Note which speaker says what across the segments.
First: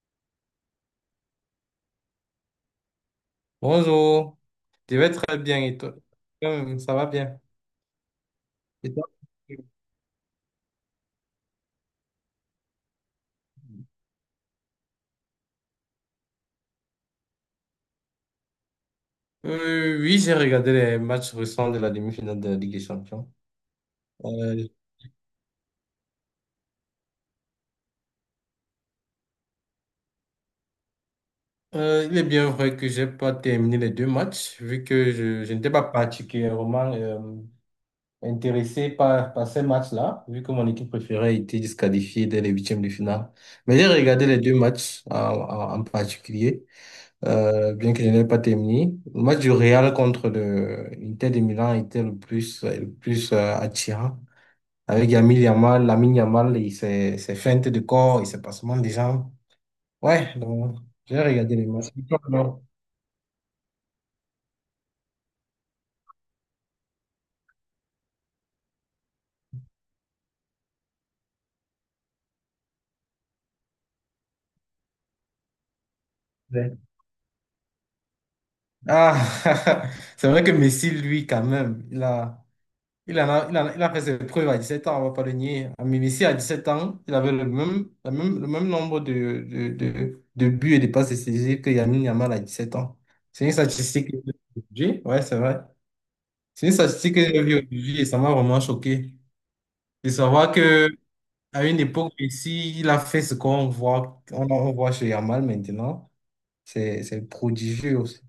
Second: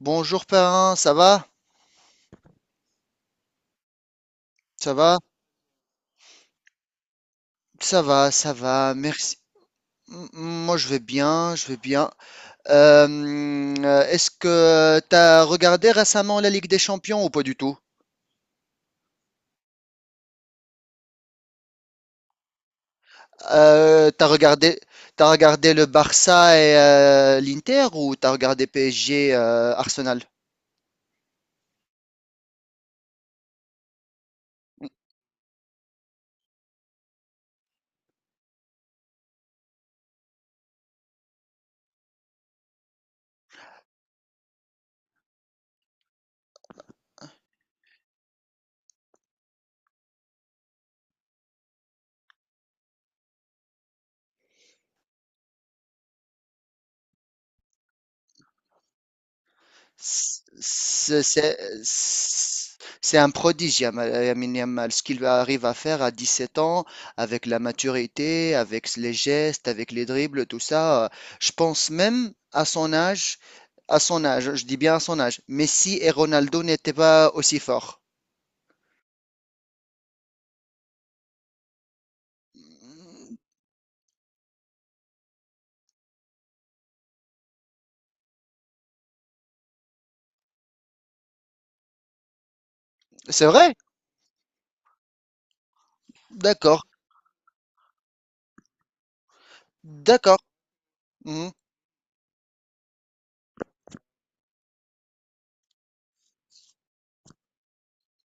Speaker 1: Bonjour parrain, ça va?
Speaker 2: Bonjour,
Speaker 1: Ça
Speaker 2: je vais
Speaker 1: va?
Speaker 2: très bien et toi? Ça va bien.
Speaker 1: Ça va, ça
Speaker 2: Et
Speaker 1: va,
Speaker 2: toi?
Speaker 1: merci. Moi je vais bien, je vais bien. Euh, est-ce que t'as regardé récemment la Ligue des Champions ou pas du tout?
Speaker 2: Oui, j'ai regardé les matchs récents de la demi-finale de la Ligue des Champions.
Speaker 1: Euh, t'as
Speaker 2: Euh,
Speaker 1: regardé, t'as regardé le Barça et l'Inter ou t'as regardé PSG, Arsenal?
Speaker 2: il est bien vrai que j'ai pas terminé les deux matchs, vu que je n'étais pas particulièrement intéressé par ces matchs-là, vu que mon équipe préférée était disqualifiée dès les huitièmes de finale. Mais j'ai regardé les deux matchs en particulier. Bien qu'il n'ait pas terminé. Le match du Real contre le l'Inter de Milan était le plus attirant. Avec Lamine Yamal, Lamine Yamal et ses feintes de corps et ses passements des jambes. Ouais, donc j'ai
Speaker 1: C'est c'est-
Speaker 2: regardé les matchs. Et toi,
Speaker 1: c'est un prodige, Yamal, Lamine Yamal, ce qu'il arrive à faire à 17 ans, avec la maturité, avec les gestes, avec les dribbles, tout ça. Je pense même à son âge, je dis bien à son âge, Messi et Ronaldo
Speaker 2: ouais.
Speaker 1: n'étaient pas aussi forts.
Speaker 2: Ah, c'est vrai que Messi, lui, quand même, il en a, il a fait ses preuves à 17 ans, on ne va pas le nier. À Messi, à 17 ans, il avait le même nombre de buts et de passes décisives que Lamine Yamal à 17 ans.
Speaker 1: C'est
Speaker 2: C'est une
Speaker 1: vrai?
Speaker 2: statistique que j'ai vue aujourd'hui. Ouais, c'est vrai. C'est une
Speaker 1: D'accord,
Speaker 2: statistique que j'ai vue aujourd'hui et ça m'a vraiment choqué. De
Speaker 1: d'accord.
Speaker 2: savoir que
Speaker 1: Mhm.
Speaker 2: à une époque, Messi, il a fait ce qu'on voit, on voit chez Yamal maintenant. C'est prodigieux aussi.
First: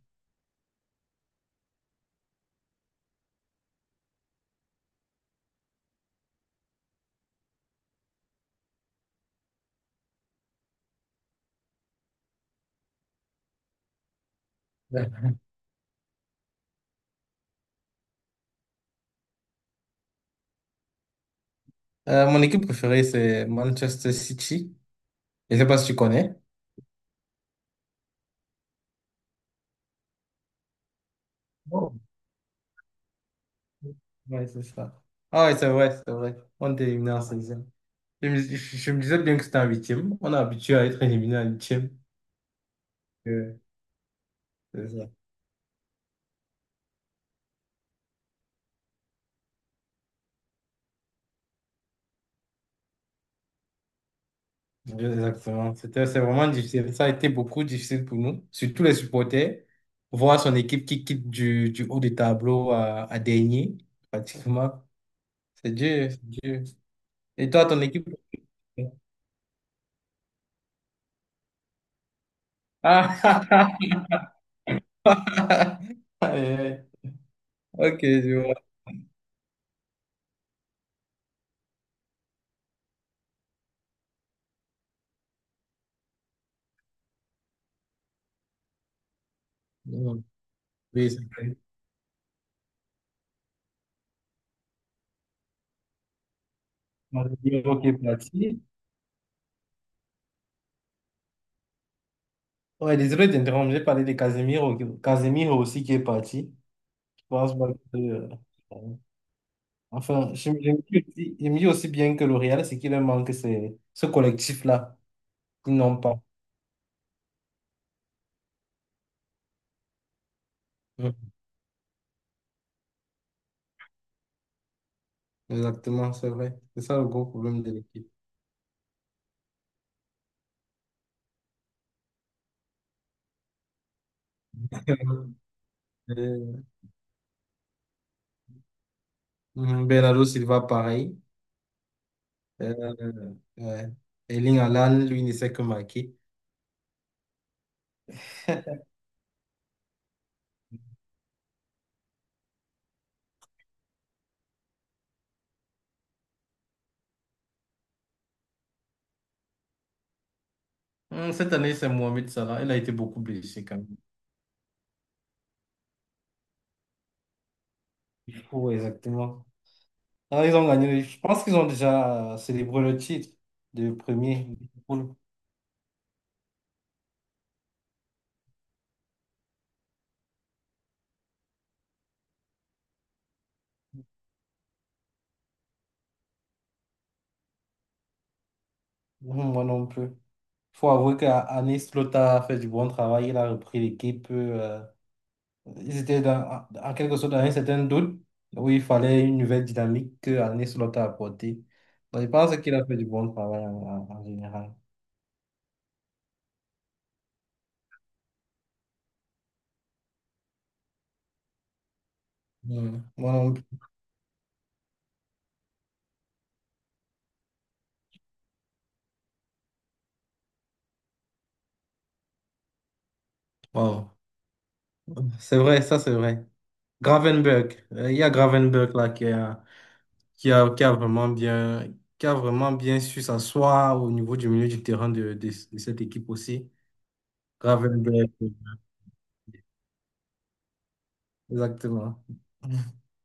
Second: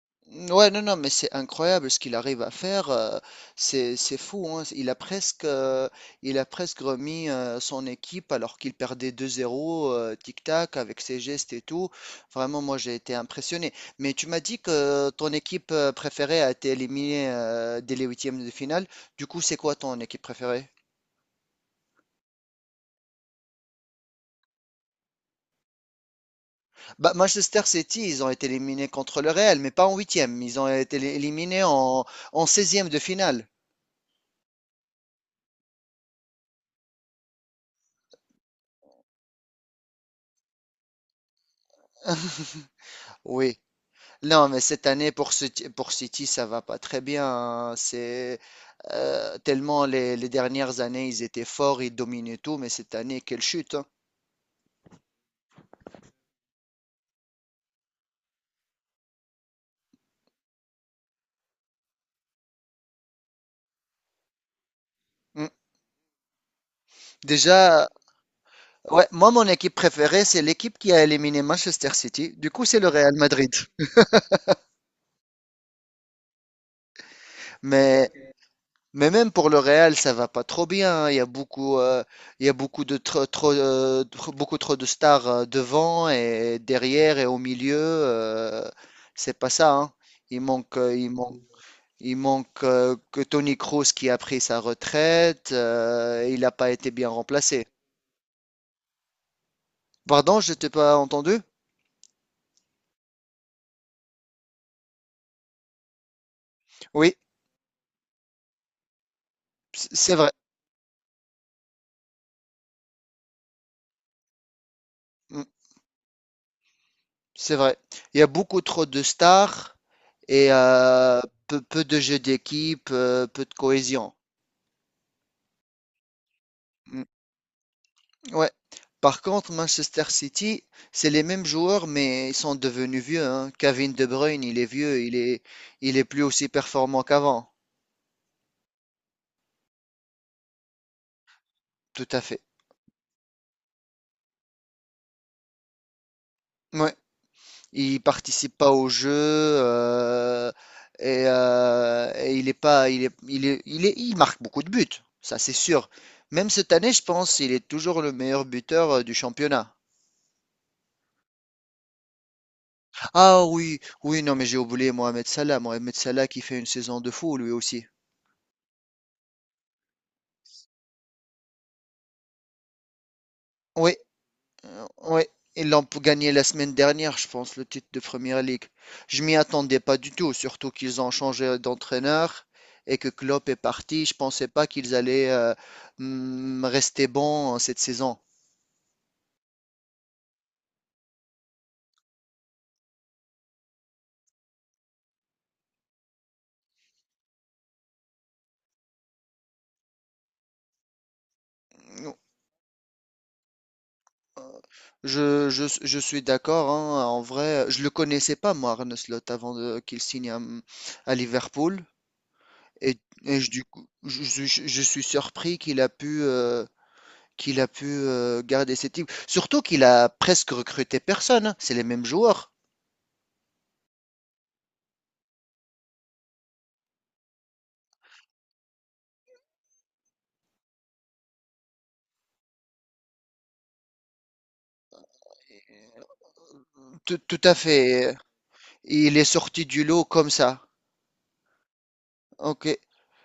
Speaker 1: Ouais, non, non, mais c'est incroyable ce qu'il arrive à faire. C'est fou, hein. Il a presque remis son équipe alors qu'il perdait 2-0, tic-tac, avec ses gestes et tout. Vraiment, moi, j'ai été impressionné. Mais tu m'as dit que
Speaker 2: Ouais.
Speaker 1: ton équipe préférée a été éliminée dès les huitièmes de finale. Du coup, c'est quoi ton équipe préférée?
Speaker 2: Mon équipe préférée, c'est Manchester City. Je ne sais pas si tu connais.
Speaker 1: Bah, Manchester City, ils ont été éliminés contre le Real, mais pas en huitième. Ils ont été éliminés en, en 16 de finale.
Speaker 2: Ouais, c'est ça. Ah ouais, c'est vrai, c'est vrai. On était éliminé en seizième. Je me disais bien que c'était en 8. On est habitué à être éliminé en 8e. Euh,
Speaker 1: Oui. Non, mais cette
Speaker 2: c'est ça.
Speaker 1: année pour City, ça va pas très bien, hein. C'est tellement les dernières années, ils étaient forts, ils dominaient tout, mais cette année, quelle chute, hein.
Speaker 2: Exactement. C'est vraiment difficile. Ça a été beaucoup difficile pour nous, surtout les supporters. Voir son équipe qui quitte du haut du tableau à dernier, pratiquement.
Speaker 1: Mm.
Speaker 2: C'est dur, c'est dur. Et toi, ton
Speaker 1: Déjà,
Speaker 2: équipe?
Speaker 1: ouais, moi, mon équipe préférée, c'est l'équipe qui a éliminé Manchester City. Du coup, c'est le Real Madrid.
Speaker 2: Ah, aïe, aïe. Ok,
Speaker 1: Mais,
Speaker 2: je vois.
Speaker 1: mais même pour le Real, ça va pas trop bien, hein. Il y a beaucoup, il y a beaucoup de beaucoup trop de stars devant et derrière et au milieu. C'est pas ça, hein.
Speaker 2: Mm.
Speaker 1: Il manque, il
Speaker 2: Oui, c'est
Speaker 1: manque,
Speaker 2: vrai.
Speaker 1: il manque que Tony Kroos qui a pris sa retraite. Il n'a pas été bien
Speaker 2: On va dire,
Speaker 1: remplacé.
Speaker 2: ok, parti.
Speaker 1: Pardon, je t'ai pas entendu?
Speaker 2: Ouais, désolé d'interrompre, j'ai parlé de Casemiro, Casemiro aussi qui est parti.
Speaker 1: Oui,
Speaker 2: Je pense pas que,
Speaker 1: c'est vrai.
Speaker 2: enfin, je me dis aussi, je me dis aussi bien que le Real, ce qui leur manque, c'est ce collectif-là.
Speaker 1: Mm,
Speaker 2: Ils n'ont pas.
Speaker 1: c'est vrai. Il y a beaucoup trop de stars et
Speaker 2: Mm.
Speaker 1: peu de jeux d'équipe, peu de cohésion.
Speaker 2: Exactement, c'est vrai. C'est ça
Speaker 1: Mm,
Speaker 2: le gros problème de l'équipe.
Speaker 1: ouais. Par contre, Manchester City, c'est les mêmes joueurs, mais ils sont devenus vieux, hein. Kevin De Bruyne, il est vieux, il est plus aussi
Speaker 2: Euh,
Speaker 1: performant qu'avant.
Speaker 2: mhm, Bernardo Silva, pareil.
Speaker 1: Tout à fait.
Speaker 2: Ouais. Erling Haaland, lui, ne sait que marquer.
Speaker 1: Ouais. Il participe pas au jeu, et il est pas, il marque beaucoup de buts, ça c'est sûr. Même cette année, je pense, il est toujours le meilleur buteur du championnat.
Speaker 2: Cette année, c'est Mohamed Salah. Il a été beaucoup
Speaker 1: Ah
Speaker 2: blessé quand
Speaker 1: oui,
Speaker 2: même.
Speaker 1: oui, non, mais j'ai oublié Mohamed Salah. Mohamed Salah qui fait une saison de fou, lui aussi.
Speaker 2: Il faut, exactement. Ah, ils ont gagné. Je pense qu'ils ont déjà célébré le titre de
Speaker 1: Oui.
Speaker 2: premier. Liverpool.
Speaker 1: Ouais, ils gagné la semaine dernière, je pense, le titre de Premier League. Je m'y attendais pas du tout, surtout qu'ils ont changé d'entraîneur et que Klopp est parti. Je pensais pas qu'ils allaient rester bons cette saison.
Speaker 2: Moi non plus. Il faut avouer qu'Anis Lothar a fait du bon travail. Il a repris l'équipe. Ils étaient en quelque sorte dans un certain doute où il fallait une nouvelle dynamique que Anis Lothar a apportée. Donc, je pense qu'il a fait du bon travail en général.
Speaker 1: Je suis d'accord, hein, en vrai, je le connaissais pas, moi, Arne Slot, qu'il signe à Liverpool. Et,
Speaker 2: Hmm. Moi
Speaker 1: et je,
Speaker 2: non
Speaker 1: du
Speaker 2: plus.
Speaker 1: coup, je suis surpris qu'il a pu garder ses types. Surtout qu'il a presque recruté personne, hein. C'est les mêmes joueurs.
Speaker 2: Wow. C'est vrai, ça c'est vrai. Gravenberg. Il y a Gravenberg là qui est. Qui a vraiment bien, qui a vraiment bien su s'asseoir au niveau du milieu du terrain de cette équipe aussi.
Speaker 1: Tout à fait.
Speaker 2: Gravenberch,
Speaker 1: Il est sorti du lot comme ça.
Speaker 2: exactement.
Speaker 1: Ok.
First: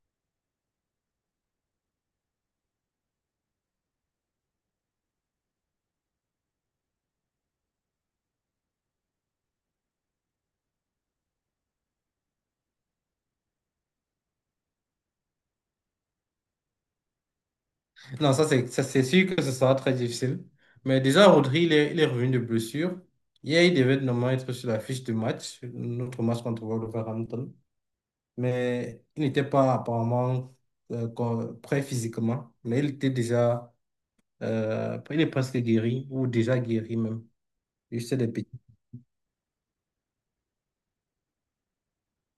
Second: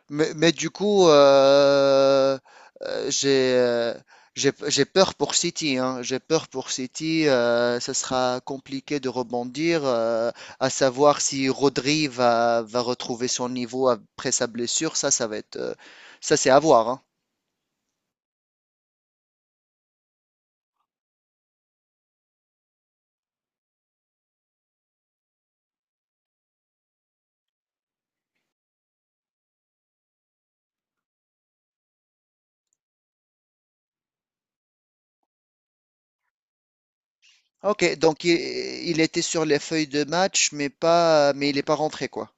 Speaker 1: Mais du coup, euh, j'ai euh, j'ai peur pour City, hein. J'ai peur pour City. Ça sera compliqué de rebondir. À savoir si Rodri va, va retrouver son niveau après sa blessure. Ça va être. Ça, c'est à voir, hein.
Speaker 2: Non, ça c'est sûr que ce sera très difficile. Mais déjà, Rodri, il est revenu de blessure. Hier, il devait normalement être sur la fiche de match, notre match contre Wolverhampton. Mais il n'était pas apparemment prêt physiquement. Mais il était déjà, il est presque guéri, ou déjà guéri même.
Speaker 1: Ok,
Speaker 2: Juste
Speaker 1: donc
Speaker 2: des petits.
Speaker 1: il était sur les feuilles de match, mais pas, mais il n'est pas rentré quoi.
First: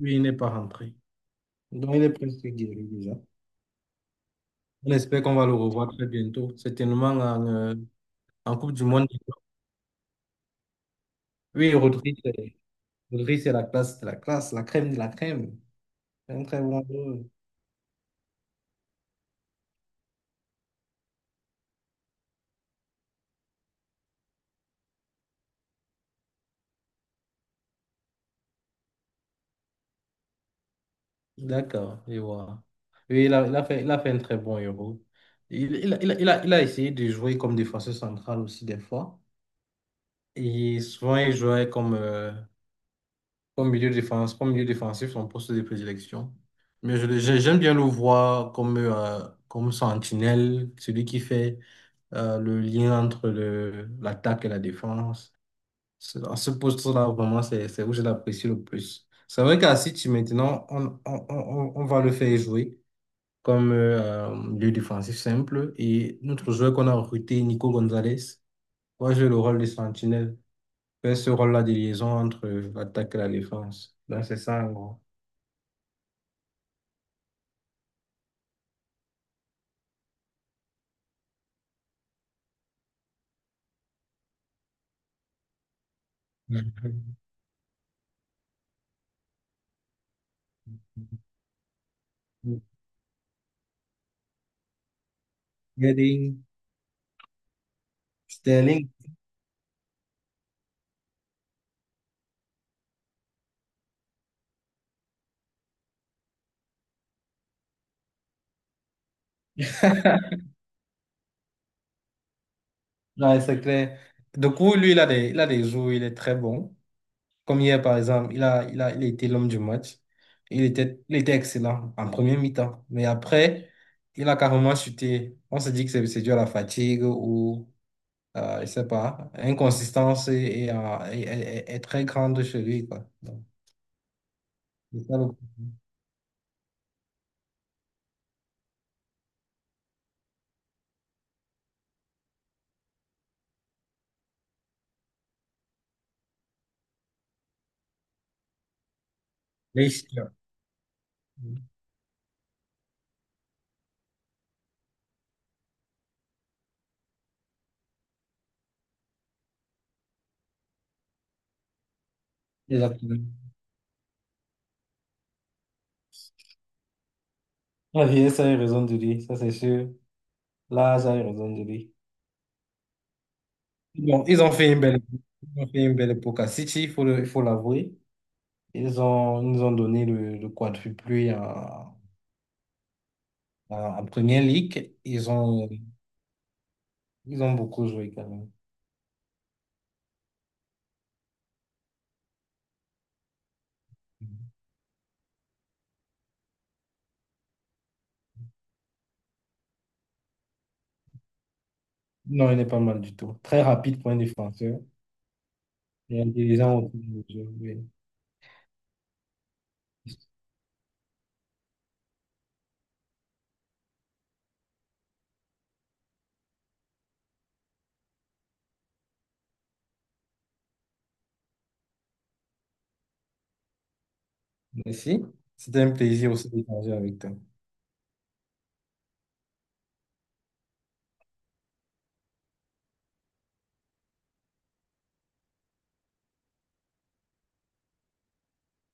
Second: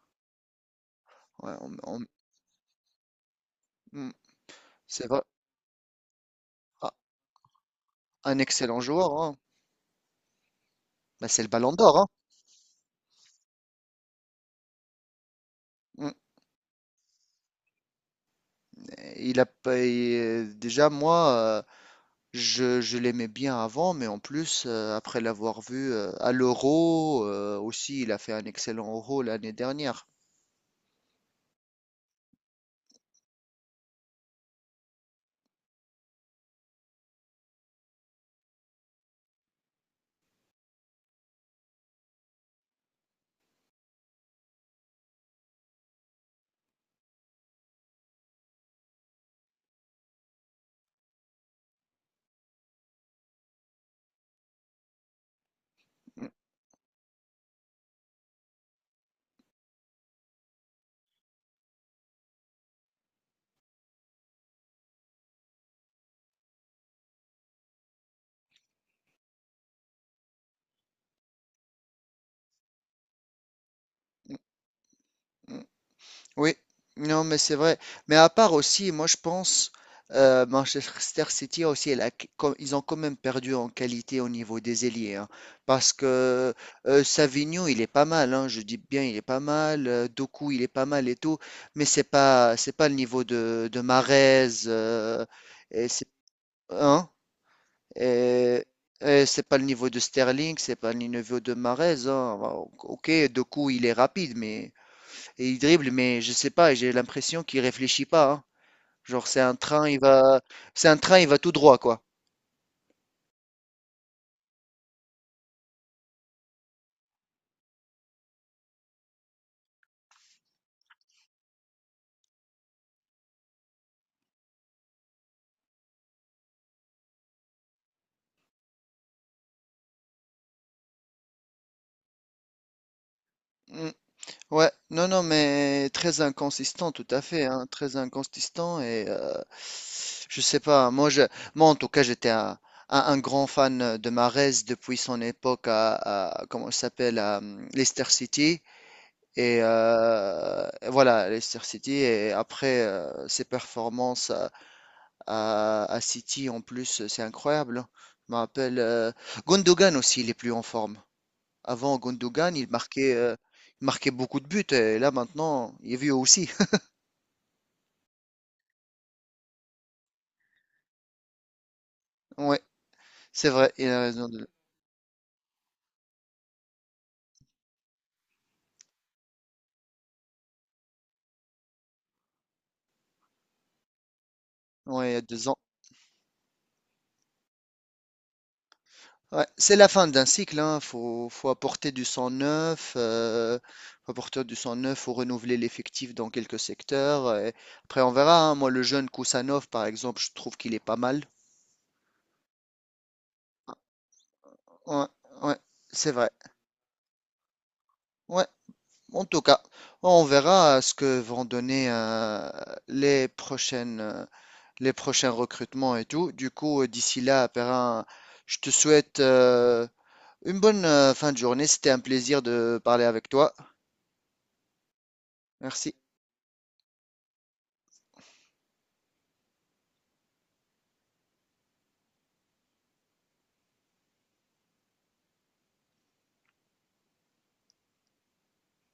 Speaker 2: Oui, il n'est pas rentré.
Speaker 1: Ouais, on-
Speaker 2: Donc, il
Speaker 1: on-
Speaker 2: est presque guéri déjà.
Speaker 1: hmm,
Speaker 2: On
Speaker 1: c'est vrai.
Speaker 2: espère qu'on va le revoir très bientôt,
Speaker 1: Ah,
Speaker 2: certainement
Speaker 1: un
Speaker 2: en Coupe
Speaker 1: excellent
Speaker 2: du Monde.
Speaker 1: joueur, hein. Bah, c'est le Ballon
Speaker 2: Oui,
Speaker 1: d'Or, hein.
Speaker 2: Rodri, c'est la classe, la crème de la crème.
Speaker 1: Hmm.
Speaker 2: C'est un très bon joueur.
Speaker 1: Il a pas- il- Déjà moi, je l'aimais bien avant, mais en plus après l'avoir vu à l'Euro aussi, il a fait un excellent Euro l'année dernière.
Speaker 2: D'accord, je vois. Oui, il a fait un très bon héros. Il a essayé de jouer comme défenseur central aussi des fois. Et souvent, il jouait comme comme comme milieu défensif, son poste de prédilection. Mais j'aime bien le voir comme, comme sentinelle, celui qui fait le lien entre l'attaque et la défense.
Speaker 1: Hmm,
Speaker 2: À ce poste-là, vraiment, c'est où je l'apprécie le plus. C'est vrai qu'à City, maintenant, on va le faire jouer comme milieu défensif simple. Et notre joueur qu'on a recruté, Nico Gonzalez, va jouer le rôle de sentinelle, faire ce rôle-là de liaison entre l'attaque et la défense. Donc,
Speaker 1: hmm,
Speaker 2: c'est ça, en gros.
Speaker 1: hmm. Oui, non, mais c'est vrai. Mais à part aussi, moi je pense, Manchester City aussi, elle a qu- com- ils ont quand même perdu en qualité au niveau des ailiers, hein. Parce que Savigno, il est pas mal, hein, je dis bien, il est pas mal. Doku, il est pas mal et tout. Mais c'est pas le niveau de Mahrez. Et c'est,
Speaker 2: Getting
Speaker 1: hein, et-
Speaker 2: Sterling.
Speaker 1: et c'est pas le niveau de Sterling, c'est pas le niveau de Mahrez, hein. Bon, ok, Doku, il est rapide, mais. Et il dribble, mais je sais pas, j'ai l'impression qu'il réfléchit pas, hein. Genre, c'est un train, il va, c'est un train, il va tout droit, quoi.
Speaker 2: Non, c'est clair. Du coup, lui, il a des jours où il est très bon. Comme hier, par exemple, il a été l'homme du match. Il était excellent en première mi-temps. Mais après, il a carrément chuté. On se dit que c'est dû à la fatigue ou, je sais pas, inconsistance est très grande chez lui, quoi. Donc,
Speaker 1: Mm. Ouais,
Speaker 2: c'est
Speaker 1: non,
Speaker 2: ça
Speaker 1: non,
Speaker 2: le-
Speaker 1: mais très inconsistant, tout à fait, hein, très inconsistant et je sais pas. Moi, en tout cas, un grand fan de Mahrez depuis son époque à, comment il s'appelle, à Leicester City et
Speaker 2: Leicester.
Speaker 1: voilà, Leicester City et après ses performances. À City, en plus, c'est incroyable, hein. Je me rappelle. Gundogan aussi, il est plus en forme. Avant, Gundogan,
Speaker 2: Exactement.
Speaker 1: il marquait beaucoup de buts. Et là, maintenant, il est vieux aussi.
Speaker 2: Ah, oui, ça a eu raison de lui, ça c'est sûr. Là, j'ai raison de lui.
Speaker 1: Ouais, c'est vrai. Il a
Speaker 2: Bon,
Speaker 1: raison.
Speaker 2: ils ont fait une belle époque à City, il faut l'avouer. Ils nous ont donné le quadruplé en Première Ligue.
Speaker 1: Ouais, il y a 2 ans.
Speaker 2: Ils ont beaucoup joué quand même.
Speaker 1: Ouais, c'est la fin d'un cycle, hein. Faut apporter du sang neuf. Faut apporter du sang neuf. Faut renouveler l'effectif dans quelques secteurs. Et après, on verra, hein. Moi, le jeune Kousanov, par exemple, je trouve qu'il est pas mal.
Speaker 2: Non, il n'est pas mal du tout. Très rapide pour un défenseur
Speaker 1: Ouais, ouais, c'est
Speaker 2: et
Speaker 1: vrai.
Speaker 2: intelligent autour du jeu. Oui.
Speaker 1: Ouais. En tout cas, on verra ce que vont donner les prochaines, euh, les prochains recrutements et tout. Du coup, d'ici là, Perrin, je te souhaite une bonne fin de journée. C'était un plaisir de parler avec toi.
Speaker 2: Merci. C'était un
Speaker 1: Merci.
Speaker 2: plaisir aussi d'échanger avec toi.